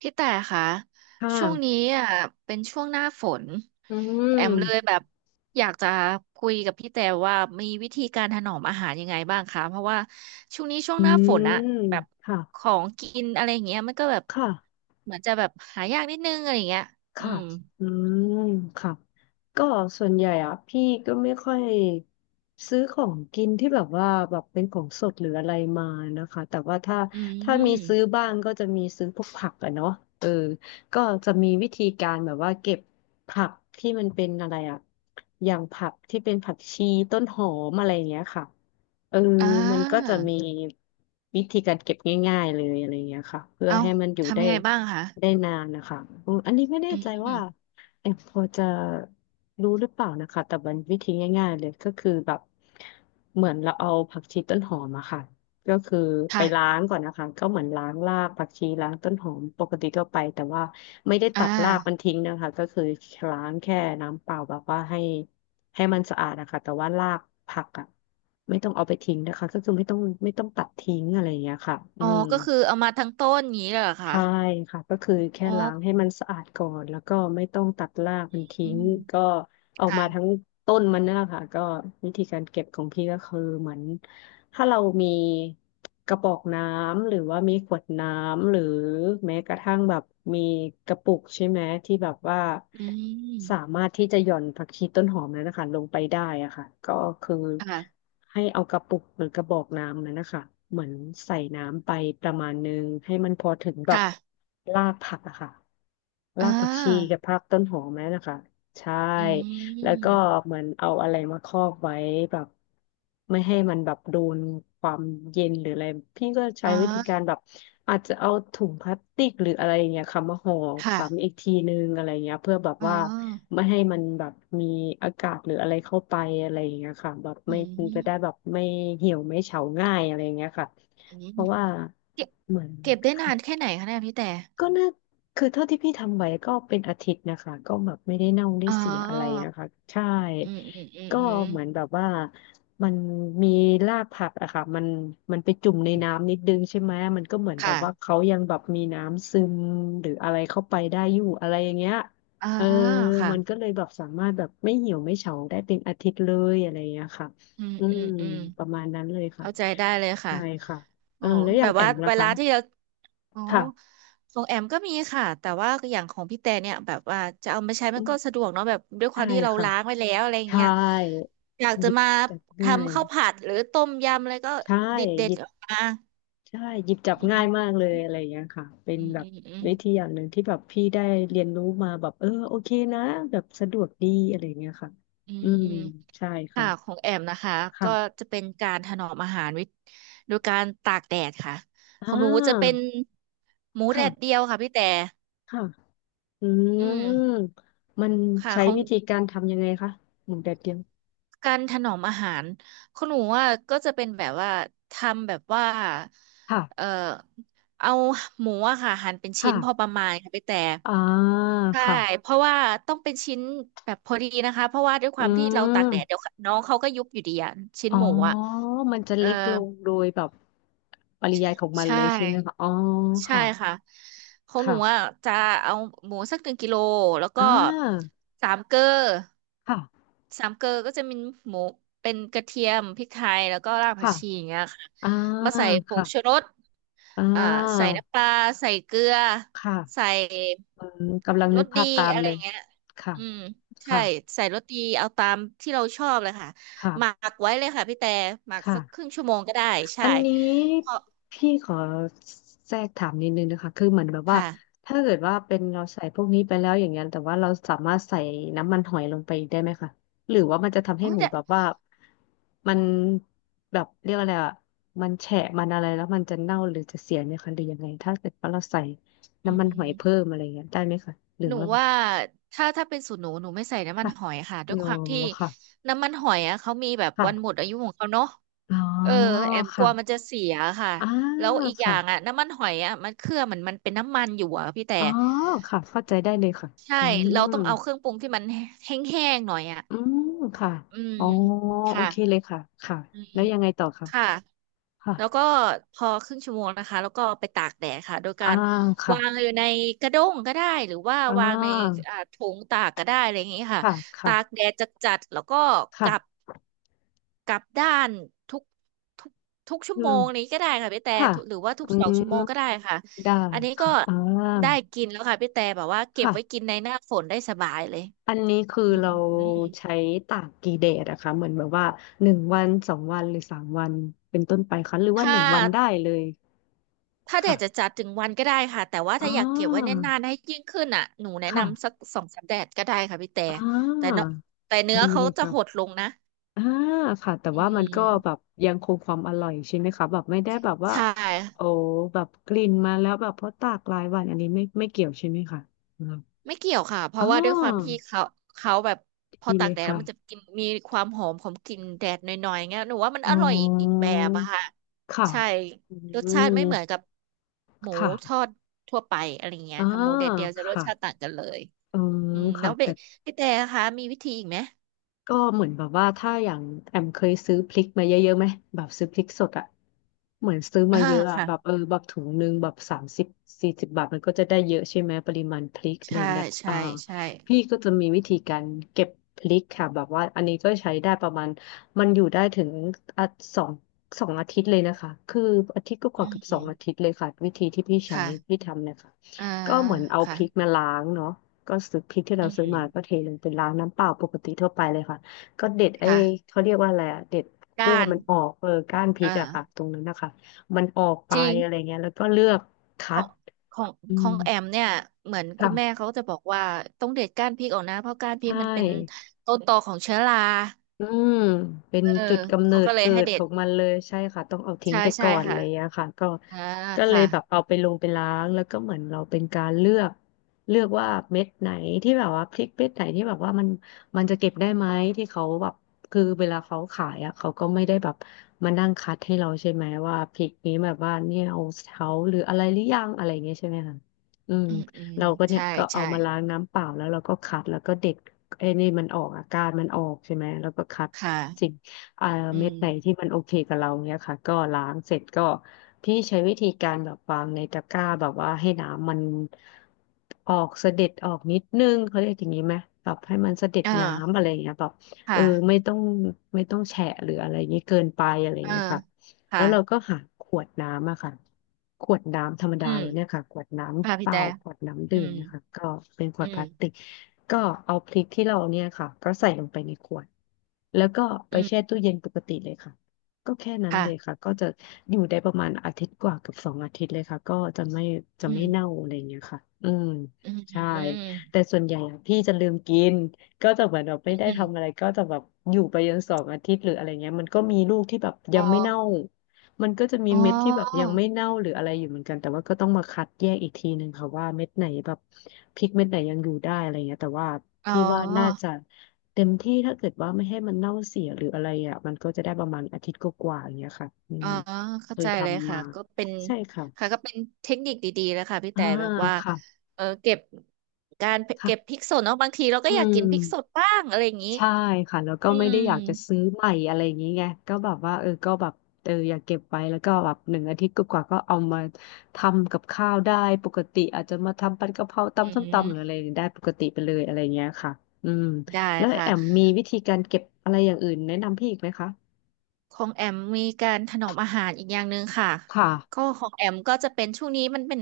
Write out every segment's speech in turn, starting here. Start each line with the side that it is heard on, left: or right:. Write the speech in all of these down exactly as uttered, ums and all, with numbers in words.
right: พี่แต่ค่ะ
left: ค่
right: ช่วงนี้
left: ะ
right: อ่ะเป็นช่วงหน้าฝน
left: อื
right: แอมเลย
left: ม
right: แบบอยากจะคุยกับพี่แต่ว่ามีวิธีการถนอมอาหารยังไงบ้างคะเพราะว่าช่วงนี้ช่วง
left: อื
right: หน้าฝนอะ
left: ม
right: แบบ
left: ค่ะ
right: ของกินอะไรอย่างเงี้ยมันก็แบบ
left: ค่ะ
right: เหมือนจะแบบหายากนิดนึงอะไรอย่างเงี้ยอื
left: ค่ะ
right: ม
left: อืมค่ะก็ส่วนใหญ่อ่ะพี่ก็ไม่ค่อยซื้อของกินที่แบบว่าแบบเป็นของสดหรืออะไรมานะคะแต่ว่าถ้า
right: อื
left: ถ้ามี
right: ม
left: ซื้อบ้างก็จะมีซื้อพวกผักอะเนาะเออก็จะมีวิธีการแบบว่าเก็บผักที่มันเป็นอะไรอะอย่างผักที่เป็นผักชีต้นหอมอะไรอย่างเงี้ยค่ะ เออ
right: อ่
left: มันก็
right: า
left: จะมีวิธีการเก็บง่ายๆเลยอะไรอย่างเงี้ยค่ะเพื่อ
right: เอา
left: ให้มันอยู่
right: ทำ
left: ได้
right: ยังไงบ้างคะ
left: ได้นานนะคะอืมอันนี้ไม่แน่
right: อื
left: ใจว่า
right: ม
left: แอมพอจะรู้หรือเปล่านะคะแต่มันวิธีง่ายๆเลยก็คือแบบเหมือนเราเอาผักชีต้นหอมอะค่ะ ก็คือไปล้า
right: ค่ะ
left: งก่อนนะคะก็เหมือนล้างรากผักชีล้างต้นหอมปกติทั่วไปแต่ว่าไม่ได้
right: อ่า
left: ตัดรากมันทิ้งนะคะก็คือล้างแค่น้ำเปล่าแบบว่าให้ให้มันสะอาดนะคะแต่ว่ารากผักอ่ะไม่ต้องเอาไปทิ้งนะคะก็คือไม่ต้องไม่ต้องตัดทิ้งอะไรอย่างเงี้ยค่ะอื
right: อ๋อ
left: ม
right: ก็คือเอามาทั้งต้นอย่างนี้เลยเหรอคะ
left: ใช่ค่ะก็คือแค่
right: อ๋อ
left: ล้างให้มันสะอาดก่อนแล้วก็ไม่ต้องตัดรากมัน
right: อื
left: ทิ้ง
right: ม
left: ก็ ออก
right: ค่ะ
left: มาทั้งต้นมันนั่นแหละค่ะก็วิธีการเก็บของพี่ก็คือเหมือนถ้าเรามีกระบอกน้ำหรือว่ามีขวดน้ำหรือแม้กระทั่งแบบมีกระปุกใช่ไหมที่แบบว่า
right: อืม
left: สามารถที่จะหย่อนผักชีต้นหอมนั้นนะคะลงไปได้อะค่ะก็คือ
right: ค่ะ
left: ให้เอากระปุกหรือกระบอกน้ำนั้นนะคะเหมือนใส่น้ำไปประมาณนึงให้มันพอถึงแบบ
right: ค่ะ
left: รากผักอะค่ะ
right: อ่
left: รากผักชี
right: า
left: กับรากต้นหอมนั่นนะคะใช่
right: อื
left: แล้วก็
right: ม
left: เหมือนเอาอะไรมาครอบไว้แบบไม่ให้มันแบบโดนความเย็นหรืออะไรพี่ก็ใช้
right: อ๋
left: วิธีกา
right: อ
left: รแบบอาจจะเอาถุงพลาสติกหรืออะไรอย่างเงี้ยค่ะมาห่อ
right: ค่ะ
left: ซ้ำอีกทีนึงอะไรอย่างเงี้ยเพื่อแบบ
right: อ๋อ
left: ว่าไม่ให้มันแบบมีอากาศหรืออะไรเข้าไปอะไรอย่างเงี้ยค่ะแบบ
right: อื
left: ไม่จะได้แบบ
right: ม
left: ไม่เหี่ยวไม่เฉาง่ายอะไรอย่างเงี้ยค่ะ
right: อื
left: เพ
right: ม
left: ราะว่า
right: เก็บ
left: เหมือน
right: เก็บได้นานแค่ไหนคะเนี่ยพี่แต่
left: ก็น่าคือเท่าที่พี่ทำไว้ก็เป็นอาทิตย์นะคะก็แบบไม่ได้เน่าได้
right: อ๋อ
left: เสียอะไรนะคะใช่
right: อืมอืมอืม
left: ก็
right: อืม
left: เหมือนแบบว่ามันมีรากผักอะค่ะมันมันไปจุ่มในน้ำนิดนึงใช่ไหมมันก็เหมือนแบบ
right: ค่ะ
left: ว่าเขายังแบบมีน้ำซึมหรืออะไรเข้าไปได้อยู่อะไรอย่างเงี้ย
right: อ่า
left: เออ
right: ค่ะ
left: มันก็เลยแบบสามารถแบบไม่เหี่ยวไม่เฉาได้เป็นอาทิตย์เลยอะไรอย่างเงี้ยค่ะ
right: อืม
left: อื
right: อื
left: ม
right: มอืม
left: ประมาณนั้นเลยค่ะ
right: เข้าใจได้เลย
left: ใช่
right: ค่ะ
left: ค่ะเอ
right: อ๋อ
left: อแล้วอ
right: แบ
left: ย่าง
right: บ
left: แอ
right: ว่า
left: มล่ะ
right: เว
left: คะ
right: ลาที่เรา อ๋อ
left: ค่ะ
right: ของแอมก็มีค่ะแต่ว่าอย่างของพี่แต่เนี่ยแบบว่าจะเอามาใช้มั
left: อื
right: นก็
left: ม
right: สะดวกเนาะแบบด้วยควา
left: ใช่
right: มที่เรา
left: ค่ะ
right: ล้างไว้แล้วอะไรอย่าง
left: ใช่
right: เงี้ยอยาก
left: ห
right: จะ
left: ยิบ
right: มา
left: จับง่าย
right: ทำข้าวผัดหรือต้มยำอะไรก็
left: ใช่
right: ดิดเด็
left: ห
right: ด
left: ยิบ
right: ออกมา
left: ใช่หยิบจับ
right: อื
left: ง่ายมา
right: ม
left: กเลยอะไรอย่างเงี้ยค่ะเป็น
right: อืม
left: แบบ
right: อืมอืม
left: วิธีอย่างหนึ่งที่แบบพี่ได้เรียนรู้มาแบบเออโอเคนะแบบสะดวกดีอะไรอย่างเงี้ยค่ะ
right: อื
left: อื
right: ม
left: ม
right: อืม
left: ใช่ค่ะ
right: ค่ะของแอมนะคะก็
left: ค่ะ
right: จะเป็นการถนอมอาหารวิโดยการตากแดดค่ะ
left: อ่
right: ของหนูจะเป็น
left: า
right: หมูแด
left: ค่ะ
right: ดเดียวค่ะพี่แต่
left: ค่ะอื
right: อืม
left: มมัน
right: ค่ะ
left: ใช้
right: ของ
left: วิธีการทำยังไงคะหมูแดดเดียว
right: การถนอมอาหารคุณหนูว่าก็จะเป็นแบบว่าทำแบบว่าเอ่อ
left: ค่ะ
right: เอาหมูอะค่ะหั่นเป็น
left: ค่ะ
right: ชิ้นพอประมาณค่ะไปแต่
left: อ่า
right: ใช่
left: ค่ะ
right: เพราะว่าต้องเป็นชิ้นแบบพอดีนะคะเพราะว่าด้วยค
left: อื
right: วามที่เราตากแดดเดี๋
left: ม
right: ยวน้องเขาก็ยุบอยู่ดีอะชิ้น
left: อ๋อ
right: หมูอะ
left: มันจะ
right: เออ
left: เล็กลงโดยแบบปริยายของมัน
right: ใช่
left: เลยใช่ไหมคะอ๋อ
right: ใช่
left: ค่ะ
right: ค่ะของหนูอ่ะ
left: ค่ะ
right: จะเอาหมูสักหนึ่งกิโลแล้ว
left: อ่
right: ก็
left: า
right: สามเกลอ
left: ค่ะ
right: สามเกลอก็จะมีหมูเป็นกระเทียมพริกไทยแล้วก็รากผัก
left: ค่ะ
right: ชีอย่างเงี้ยค่ะ
left: อ่า
right: มาใส่ผง
left: ค่ะ
right: ชูรส
left: อ่
right: อ่าใส่
left: า
right: น้ำปลาใส่เกลือ
left: ค
right: ใส่
left: ่ะอืมกำลัง
right: ร
left: นึก
right: ส
left: ภา
right: ดี
left: พตาม
right: อะไร
left: เลย
right: เงี้ย
left: ค่ะ
right: อืมใช่
left: ค่ะ
right: ใส่รสดีเอาตามที่เราชอบเลยค่ะหมั
left: ค่ะ
right: กไว้เลยค่ะพี่แต่หมัก
left: ค่ะ
right: สักครึ่งชั่วโมงก็ได้
left: อั
right: ใช่
left: นนี้
right: พอ
left: พี่ขอแทรกถามนิดนึงนะคะ คือเหมือนแบบว่า
right: ค่ะ
left: ถ้าเกิดว่าเป็นเราใส่พวกนี้ไปแล้วอย่างเงี้ยแต่ว่าเราสามารถใส่น้ำมันหอยลงไปได้ไหมคะหรือว่ามันจะทำให้
right: โอ้ย
left: หมู
right: แต่
left: แบบว่ามันแบบเรียกอะไรอ่ะมันแฉะมันอะไรแล้วมันจะเน่าหรือจะเสียไหมคะหรือยังไงถ้าเกิดว่าเราใส่
right: อื
left: น้ำมันหอยเพิ่
right: ม
left: มอะไรเงี้ยได้ไหมคะหรือ
right: หนู
left: ว่า
right: ว่าถ้าถ้าเป็นสูตรหนูหนูไม่ใส่น้ำมัน
left: ค่ะ
right: หอยค่ะ
left: อ๋
right: ด้วย
left: อ
right: ความที่
left: ค่ะ
right: น้ำมันหอยอ่ะเขามีแบบวันหมด
left: ค่ะ
right: อายุของเขาเนาะ
left: อ๋อ
right: เออแอมกลั
left: ค่ะ
right: วมันจะเสียค่ะ
left: อ่า
right: แล้วอีกอย่า
left: ค่ะ
right: งอ่ะน้ำมันหอยอ่ะมันเครื่องมันมันเป็นน้ำมันอยู่อ่ะพี่แต่
left: อ๋อค่ะเข้าใจได้เลยค่ะ
right: ใช่
left: อื
right: เรา
left: ม
right: ต้องเอาเครื่องปรุงที่มันแห้งๆหน่อยอ่ะ
left: อืมค่ะ
right: อืม
left: อ๋อโอ
right: ค่ะ
left: เคเลยค่ะค่ะ
right: อืม
left: แล้วยังไงต่อค่ะ
right: ค่ะ
left: ค่ะ
right: แล้วก็พอครึ่งชั่วโมงนะคะแล้วก็ไปตากแดดค่ะโดยกา
left: อ่า
right: ร
left: ค่ะ
right: วางอยู่ในกระด้งก็ได้หรือว่า
left: อ่
right: วางใน
left: า
right: อ่าถุงตากก็ได้อะไรอย่างนี้ค่ะ
left: ค่ะ
right: ตาก
left: ค่ะ
right: แดดจัดๆแล้วก็กลับ
left: ค่ะ
right: กลับด้านทุกทุกทุกชั่
left: อื
right: วโม
left: ม
right: งนี้ก็ได้ค่ะพี่แต่
left: ค่ะ
right: ทุกหรือว่าทุ
left: อื
right: กสอง
left: ม
right: ชั่วโมงก็ได้ค่ะ
left: ได้
right: อันนี้ก็
left: ค่ะอ่า
right: ได้กินแล้วค่ะพี่แต่แบบว่าเก็บไว้
left: ค่ะ
right: กินในหน้าฝนได้สบายเลย
left: อันนี้คือ
right: อื
left: เรา
right: ม
left: ใช้ตากกี่แดดอะคะเหมือนแบบว่าหนึ่งวันสองวันหรือสามวันเป็นต้นไปคะหรือว่าห
right: ถ้า
left: นึ่งวันได้เลย
right: ถ้าแด
left: ค่ะ
right: ดจะจัดถึงวันก็ได้ค่ะแต่ว่า
left: อ่
right: ถ้าอยากเก็บไว้
left: า
right: นานๆให้ยิ่งขึ้นอ่ะหนูแนะนำสัก
left: ค่ะ
right: สองสามแดดก็ได้ค่ะพี่แต่
left: อ่
right: แต่
left: า
right: เนอะแต่เนื้อ
left: ดี
right: เขา
left: เลย
right: จะ
left: ค่ะ
right: หดลงนะ
left: อ่าค่ะแต่
right: อื
left: ว่ามันก็แบบ
right: ม
left: ยังคงความอร่อยใช่ไหมคะแบบไม่ได้แบบว่า
right: ใช
left: โอ้
right: ่
left: แบบกลิ่นมาแล้วแบบเพราะตากหลายวันอันนี้ไม่ไม่เกี่ยวใช่ไหมคะอืม
right: ไม่เกี่ยวค่ะเพ
left: อ๋อ
right: ราะว่าด้วยความที่เขาเขาแบบพอ
left: ดีเล
right: ตาก
left: ย
right: แดดแล้ว
left: ค่ะ
right: มันจะกินมีความหอมของกลิ่นแดดหน่อยๆเงี้ยหนูว่ามัน
left: อ๋
right: อร่อยอีกอีก
left: อ
right: แบบอะค่ะ
left: ค่ะ
right: ใช่
left: อื
right: รสชา
left: ม
right: ติไม่เหมือนกับหมูทอ
left: ค่ะ
right: ดทั่วไปอะไรเงี้ย
left: อ่า
right: ค่ะหมูแดดเดียวจะรส
left: ค่ะ
right: ชาติต่างกันเลย
left: อืม
right: อืมแล้
left: ค่ะ
right: วพี่
left: แต่
right: พี่แต่คะมีวิธีอีกไหม
left: ก็เหมือนแบบว่าถ้าอย่างแอมเคยซื้อพริกมาเยอะๆไหมแบบซื้อพริกสดอะเหมือนซื้อ
right: อ่า
left: มาเยอะอะ
right: ค่ะ
left: แบบเออแบบถุงหนึงแบบสามสิบสี่สิบบาทมันก็จะได้เยอะใช่ไหมปริมาณพริกอะไรอ
right: ใช่
left: ย่างเงี้ยอ่า
right: ใช่ใช่
left: พี่ก็จะมีวิธีการเก็บพริกค่ะแบบว่าอันนี้ก็ใช้ได้ประมาณมันอยู่ได้ถึงอ่ะสองสองอาทิตย์เลยนะคะคืออาทิตย์ก็ก
right: อื
left: ว่าๆเกับสองอาทิ
right: ม
left: ตย์เลยค่ะวิธีที่พี่ใช้
right: ค่ะ
left: พี่ทำเนี่ยค่ะ
right: อ่า
left: ก็เหมือนเอาพ
right: ค่ะ
left: ริกมาล้างเนาะ ก็ซื้อพริกที่
right: อื
left: เราซื้อมาก็เท
right: ม
left: ลงเป็นล้างน้ำเปล่าปกติทั่วไปเลยค่ะก็เด็ดไอ้
right: ค่ะ
left: เขาเรียกว่าอะไรอะเด็ดคั่ว
right: ก้าน
left: มันออกเออก้านพริ
right: อ่า
left: กอะค่ะตรงนั้นนะคะมันออกไป
right: จริ
left: อะไร
right: ง
left: เงี้ยแล้วก็เลือก
right: ข
left: คั
right: อ
left: ด
right: งของ
left: อื
right: ขอ
left: ม
right: งแอมเนี่ยเหมือนคุ
left: ค่ะ
right: ณแม่เขาจะบอกว่าต้องเด็ดก้านพริกออกนะเพราะก้านพริ
left: ใช่
right: กมันเป็นต้นตอของเชื้อรา
left: อืมเป็น
right: เออ
left: จุดกำเนิ
right: เขา
left: ด
right: ก็เลย
left: เกิ
right: ให้
left: ด
right: เด็
left: ขอ
right: ด
left: งมันเลยใช่ค่ะต้องเอาทิ้ง
right: ใช่
left: ไป
right: ใช่
left: ก่อนอะ
right: ค่ะ
left: ไรอย่างเงี้ยค่ะก็
right: อ่า
left: ก็เล
right: ค่ะ
left: ยแบบเอาไปลงไปล้างแล้วก็เหมือนเราเป็นการเลือกเลือกว่าเม็ดไหนที่แบบว่าพริกเม็ดไหนที่แบบว่ามันมันจะเก็บได้ไหมที่เขาแบบคือเวลาเขาขายอ่ะเขาก็ไม่ได้แบบมานั่งคัดให้เราใช่ไหมว่าพริกนี้แบบว่าเนี่ยเอาเขาหรืออะไรหรือยังอะไรอย่างเงี้ยใช่ไหมคะอืม
right: อืมอืม
left: เราก็เนี่ย
right: ใช่
left: ก็เอา
right: ใช่
left: มาล้างน้ำเปล่าแล้วเราก็คัดแล้วก็เด็ด ไอ้นี่มันออกอาการมันออกใช่ไหมแล้วก็คัด
right: ค่ะ
left: สิ่งเอ่อ
right: อื
left: เม็ด
right: ม
left: ไหนที่มันโอเคกับเราเนี้ยค่ะก็ล้างเสร็จก็พี่ใช้วิธีการแบบวางในตะกร้าแบบว่าให้น้ำมันออกเสด็จออกนิดนึงเขาเรียกอย่างนี้ไหมแบบให้มันเสด็จ
right: อ
left: น้ำ
right: ่า
left: อะไรอย่างเงี้ยแบบ
right: ค
left: เออไม่
right: ่ะ
left: ต้องไม่ต้องแฉะหรืออะไรอย่างนี้เกินไปอะไรอย่าง
right: เอ่า
left: เงี้ยค่ะแล้
right: ค่ะ
left: วเราก็หาขวดน้ำอะค่ะขวดน้ำธรรมดา
right: อืม
left: เราเนี่ยค่ะขวดน้ำ
right: ค่ะ
left: เป
right: พี่
left: ล่า
right: แต่
left: ขวดน้ำ
right: อื
left: ดื่ม
right: ม
left: เนะคะก็เป็นขว
right: อื
left: ดพ
right: ม
left: ลาสติก ก็เอาพริกที่เราเนี่ยค่ะก็ใส่ลงไปในขวดแล้วก็ไป
right: อืม
left: แช่ตู้เย็นปกติเลยค่ะก็แค่นั้นเลย
right: ค่ะ
left: ค่ะก็จะอยู่ได้ประมาณอาทิตย์กว่ากับสองอาทิตย์เลยค่ะก็จะไม่จะ
right: อื
left: ไม่
right: ม
left: เน่าอะไรอย่างเงี้ยค่ะอืม
right: อืมอื
left: ใช่
right: ม
left: แต่ส่วนใหญ่อะพี่จะลืมกินก็จะเหมือนแบบไม่ได้
right: อื
left: ทำอะไร
right: ม
left: ก็จะแบบอยู่ไปจนสองอาทิตย์หรืออะไรเงี้ยมันก็มีลูกที่แบบยั
right: อ๋อ
left: งไม่เน่า มันก็จะมี
right: อ๋อ
left: เม็ดที่แบบยังไม่เน่าหรืออะไรอยู่เหมือนกันแต่ว่าก็ต้องมาคัดแยกอีกทีหนึ่งค่ะว่าเม็ดไหนแบบพริกเม็ดไหนยังอยู่ได้อะไรเงี้ยแต่ว่า
right: อ๋
left: พี่ว่าน่า
right: อ
left: จะเต็มที่ถ้าเกิดว่าไม่ให้มันเน่าเสียหรืออะไรอ่ะมันก็จะได้ประมาณอาทิตย์กว่าๆอย่างเงี้ยค่ะอื
right: อ๋
left: ม
right: อ
left: เค
right: เข้า
left: ย
right: ใจเลย
left: ทำ
right: ค่ะ
left: มา
right: ก็เป็น
left: ใช่
right: ค่ะ
left: ค่ะ
right: ก็เป็นเทคนิคดีๆแล้วค่ะพี่
left: อ่า
right: แต่แบบว่า
left: ค่ะ
right: เออเก็บการเก็บพริ
left: ค่ะ
right: กสดเนาะบางทีเรา
left: อื
right: ก็อยาก
left: ม
right: กินพริกสดบ้างอะไรอย่างนี้
left: ใช่ค่ะแล้วก็
right: อื
left: ไม่
right: ม
left: ได้อยากจะซื้อใหม่อะไรอย่างนี้ไงก็แบบว่าเออก็แบบเอออยากเก็บไว้แล้วก็แบบหนึ่งอาทิตย์กว่าๆก็เอามาทำกับข้าวได้ปกติอาจจะมาทำผัดกะเพรา
right: อื
left: ตำส้มตำหรืออะไร
right: ม
left: ได้ปกติไปเลยอะไรเงี้ยค่ะอืม
right: ได้
left: แล้ว
right: ค่ะ
left: แอมมีวิธีการเก็บอะไรอย่างอื่นแนะนำพี่อีกไหมคะ
right: ของแอมมีการถนอมอาหารอีกอย่างหนึ่งค่ะ
left: ค่ะ
right: ก็ของแอมก็จะเป็นช่วงนี้มันเป็น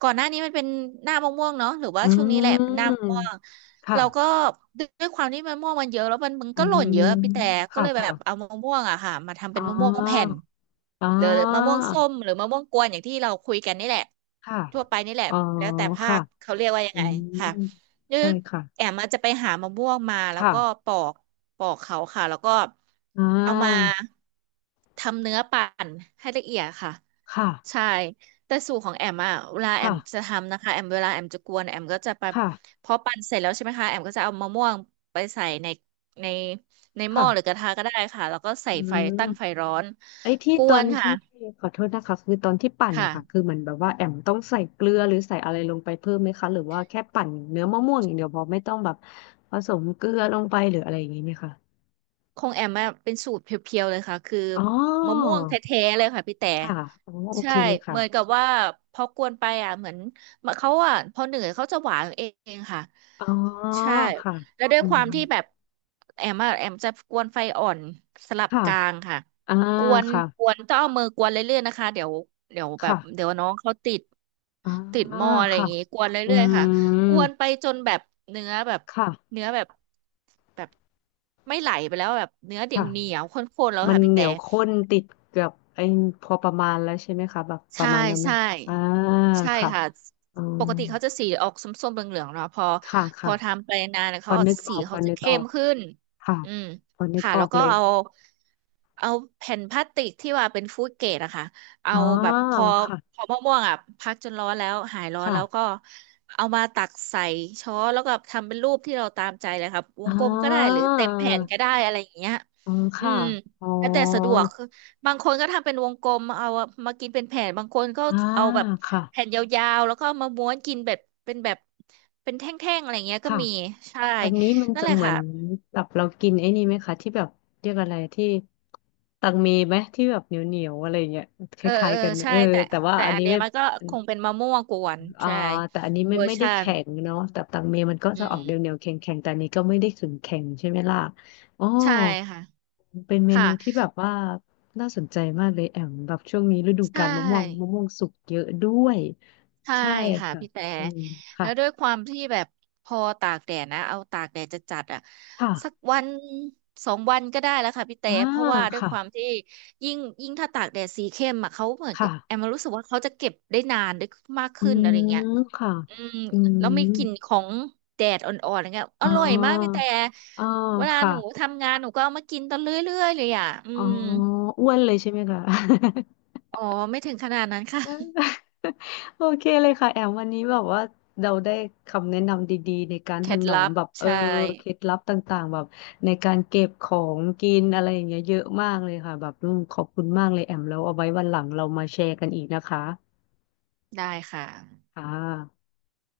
right: ก่อนหน้านี้มันเป็นหน้ามะม่วงเนาะหรือว่า
left: อื
right: ช่วงนี้แหละเป็นหน้า
left: ม
right: มะม่วง
left: ค่ะ
right: เราก็ด้วยความที่มะม่วงมันเยอะแล้วมันมัน
left: อื
right: ก็หล่นเย
left: ม
right: อะพี่แต่ก็
left: ค่ะ
right: เลยแบบ
left: ค่ะ
right: เอามะม่วงอะค่ะมาทำ
left: อ๋
right: เป็
left: อ
right: นมะม่วงแผ่น
left: อ๋อ
right: หรือมะม่วงส้มหรือมะม่วงกวนอย่างที่เราคุยกันนี่แหละ
left: ค่ะ
right: ทั่วไปนี่แหละ
left: อ๋อ
right: แล้วแต่ภา
left: ค่ะ
right: คเขาเรียกว่ายัง
left: อื
right: ไง
left: ม
right: ค่ะ นึ
left: ใช่
right: ก
left: ค่ะ
right: แอมอาจจะไปหามะม่วงมาแล้วก็
left: ค่ะ
right: ปอกปอกเขาค่ะแล้วก็
left: อ่
right: เอามา
left: า
right: ทำเนื้อปั่นให้ละเอียดค่ะ
left: ค่ะ
right: ใช่แต่สูตรของแอมอะเวลาแอ
left: ค่ะ
right: มจะทำนะคะแอมเวลาแอมจะกวนแอมก็จะไป
left: ค่ะ
right: พอปั่นเสร็จแล้วใช่ไหมคะแอมก็จะเอามะม่วงไปใส่ในในในหม้อหรือก
left: ค่ะ
right: ระทะก็ได้ค่ะแล้วก็ใส่
left: อื
right: ไฟตั้งไฟ
left: ม
right: ร้อน
left: ไอ้ที่
right: ก
left: ต
right: ว
left: อน
right: นค่ะ
left: ที่ขอโทษนะคะคือตอนที่ปั่น
right: ค่ะ
left: อะคะคือเหมือนแบบว่าแอมต้องใส่เกลือหรือใส่อะไรลงไปเพิ่มไหมคะหรือว่าแค่ปั่นเนื้อมะม่วงอย่างเดียวพอไม่ต้องแบบผสมเกลือลงไปหรืออะไรอย่างนี้ไหมคะ
right: ของแอมอะเป็นสูตรเพียวๆเลยค่ะคือ
left: อ๋อ
right: มะม่วงแท้ๆเลยค่ะพี่แต่
left: ค่ะอ๋อโอ
right: ใช่
left: เคเลย
right: เหมือนกั
left: ค่ะ
right: บว่าพอกวนไปอ่ะเหมือนเขาอ่ะพอเหนื่อยเขาจะหวานเองค่ะ
left: อ๋อ
right: ใช่
left: ค่ะ
right: แล้วด้ว
left: อื
right: ยค
left: ม
right: วามที่แบบแอมอะแอมจะกวนไฟอ่อนสลับ
left: ค่ะ
right: กลางค่ะ
left: อ่า
right: กวน
left: ค่ะ
right: กวนต้องเอามือกวนเรื่อยๆนะคะเดี๋ยวเดี๋ยวแบบ
left: ค่ะ
right: เดี๋ยวน้องเขาติด
left: อ่า
right: ติดหม้ออะไรอย่า
left: ค่ะ
right: งงี้กวน
left: อื
right: เรื่อยๆค่ะก
left: ม
right: วนไปจนแบบเนื้อแบบ
left: ค่ะ
right: เนื้อแบบแบบไม่ไหลไปแล้วแบบเนื้อเดียวเหนี
left: ค่ะ
right: ยวข้นๆแล้ว
left: มัน
right: ค่ะพี่
left: เหนี
right: แต่
left: ยวข้นติดกับไอ้พอประมาณแล้วใช่ไหมคะแบบประ
right: ใช่
left: มาณนั้นไหม
right: ใช่
left: อ่า
right: ใช่
left: ค่ะ
right: ค่ะ
left: อื
right: ป
left: ม
right: กติเขาจะสีออกส้มๆเหลืองๆเนาะพอ
left: ค่ะ
right: พ
left: ค่ะ
right: อทำไปนานๆ
left: พ
right: เขา
left: อ
right: ออก
left: นึก
right: จะ
left: อ
right: สี
left: อกพ
right: เขา
left: อ
right: จะ
left: นึกอ
right: เข้
left: อ
right: ม
left: ก
right: ขึ้น
left: ค่ะ
right: อืม
left: พอนึก
right: ค่ะ
left: ออ
right: แล้ว
left: ก
right: ก็
left: เลย
right: เอาเอาแผ่นพลาสติกที่ว่าเป็นฟู้ดเกรดอะค่ะเอา
left: อ๋อ
right: แบบพอ
left: ค่ะ
right: พอมะม่วงๆอะพักจนร้อนแล้วหายร้อนแล้วก็
left: ค่ะ
right: เอามาตักใส่ช้อนแล้วก็ทำเป็นรูปที่เราตามใจเลยครับว
left: อ่
right: งกลมก็ได้หรื
left: า
right: อเต็มแผ่นก็ได้อะไรอย่างเงี้ย
left: อืม
right: อื
left: ค่ะ
right: ม
left: อ๋อ
right: แล้วแต่สะดวก บางคนก็ทำเป็นวงกลมเอามากินเป็นแผ่นบางคนก็
left: อ่า
right: เอาแบบ
left: ค่ะ
right: แผ่นยาวๆแล้วก็เอามาม้วนกินแบบเป็นแบบเป็นแท่งๆอะไรเงี้ยก็
left: ค่ะ
right: มีใช่
left: อันนี้มัน
right: นั่น
left: จะ
right: แหละ
left: เหมือ
right: ค่ะ
left: นแบบเรากินไอ้นี่ไหมคะที่แบบเรียกอะไรที่ตังเมไหมที่แบบเหนียวเหนียวอะไรอย่างเงี้ยค
right: เออ
left: ล้าย
right: เออ
left: ๆกัน
right: ใช่
left: เออ
right: แต่
left: แต่ว่า
right: แต่
left: อัน
right: อัน
left: นี้
right: เนี้
left: ไม่
right: ยมันก็คงเป็นมะม่วงกวน
left: อ่า
right: ใช่
left: แต่อันนี้ไม่
right: เวอร์
left: ไม่ได้
right: ชัน
left: แข็งเนาะแต่ตังเมมันก็
right: อื
left: จะออกเดียวเดีย
right: ม
left: วแข็งแข็งๆแต่อันนี้ก็ไม่ได้ขึงแข็งใช่ไหมล่ะอ๋อ
right: ใช่ค่ะ
left: เป็นเม
right: ค่ะ
left: นูที่แบบว่าน่าสนใจมากเลยแอมแบบช่วงนี้ฤดู
right: ใช
left: กาลมะม่วงมะ
right: ่
left: ม่วงสุกเยอะด้วย
right: ใช่
left: ใช่
right: ค่ะ
left: ค่ะ
right: พี่แต่
left: อืม
right: แล้
left: ค่ะ
right: วด้วยความที่แบบพอตากแดดนะเอาตากแดดจะจัดๆอ่ะสัก
left: ค่ะ
right: วันสองวันก็ได้แล้วค่ะพี่แต่
left: อ่า
right: เพราะว่าด้วยความ
left: ค่ะ
right: ที่ยิ่งยิ่งถ้าตากแดดสีเข้มอ่ะเขาเหมือนกั
left: ค่ะ
right: บแอมรู้สึกว่าเขาจะเก็บได้นานได้มาก
left: อื
right: ขึ้นอะไรเงี้ย
left: มค่ะ
right: อืม
left: อืม
right: แล้วมีกลิ่นของแดดอ่อนๆอะไรเงี้ยอ
left: อ๋อ
right: ร่อยมากพี่แต่
left: อ๋อ
right: เวลา
left: ค่ะ
right: หนูทำงานหนูก็เอามากินตอนเรื่อยๆเลยอ่ะอื
left: อ๋อ
right: ม
left: อ้วนเลยใช่ไหมคะ
right: อ๋อไม่ถึงขนาดนั้นค่ะ
left: โอเคเลยค่ะแอมวันนี้แบบว่าเราได้คำแนะนำดีๆในการ
right: เค
left: ถ
right: ล็ด
left: นอม
right: ลับ
left: แบบเออ
right: ใช่
left: เคล็ดลับต่างๆแบบในการเก็บของกินอะไรอย่างเงี้ยเยอะมากเลยค่ะแบบอืมขอบคุณมากเลยแอมแล้วเอาไว้วันหลังเรามาแชร์กันอีกนะคะ
right: ได้ค่ะ
left: ค่ะ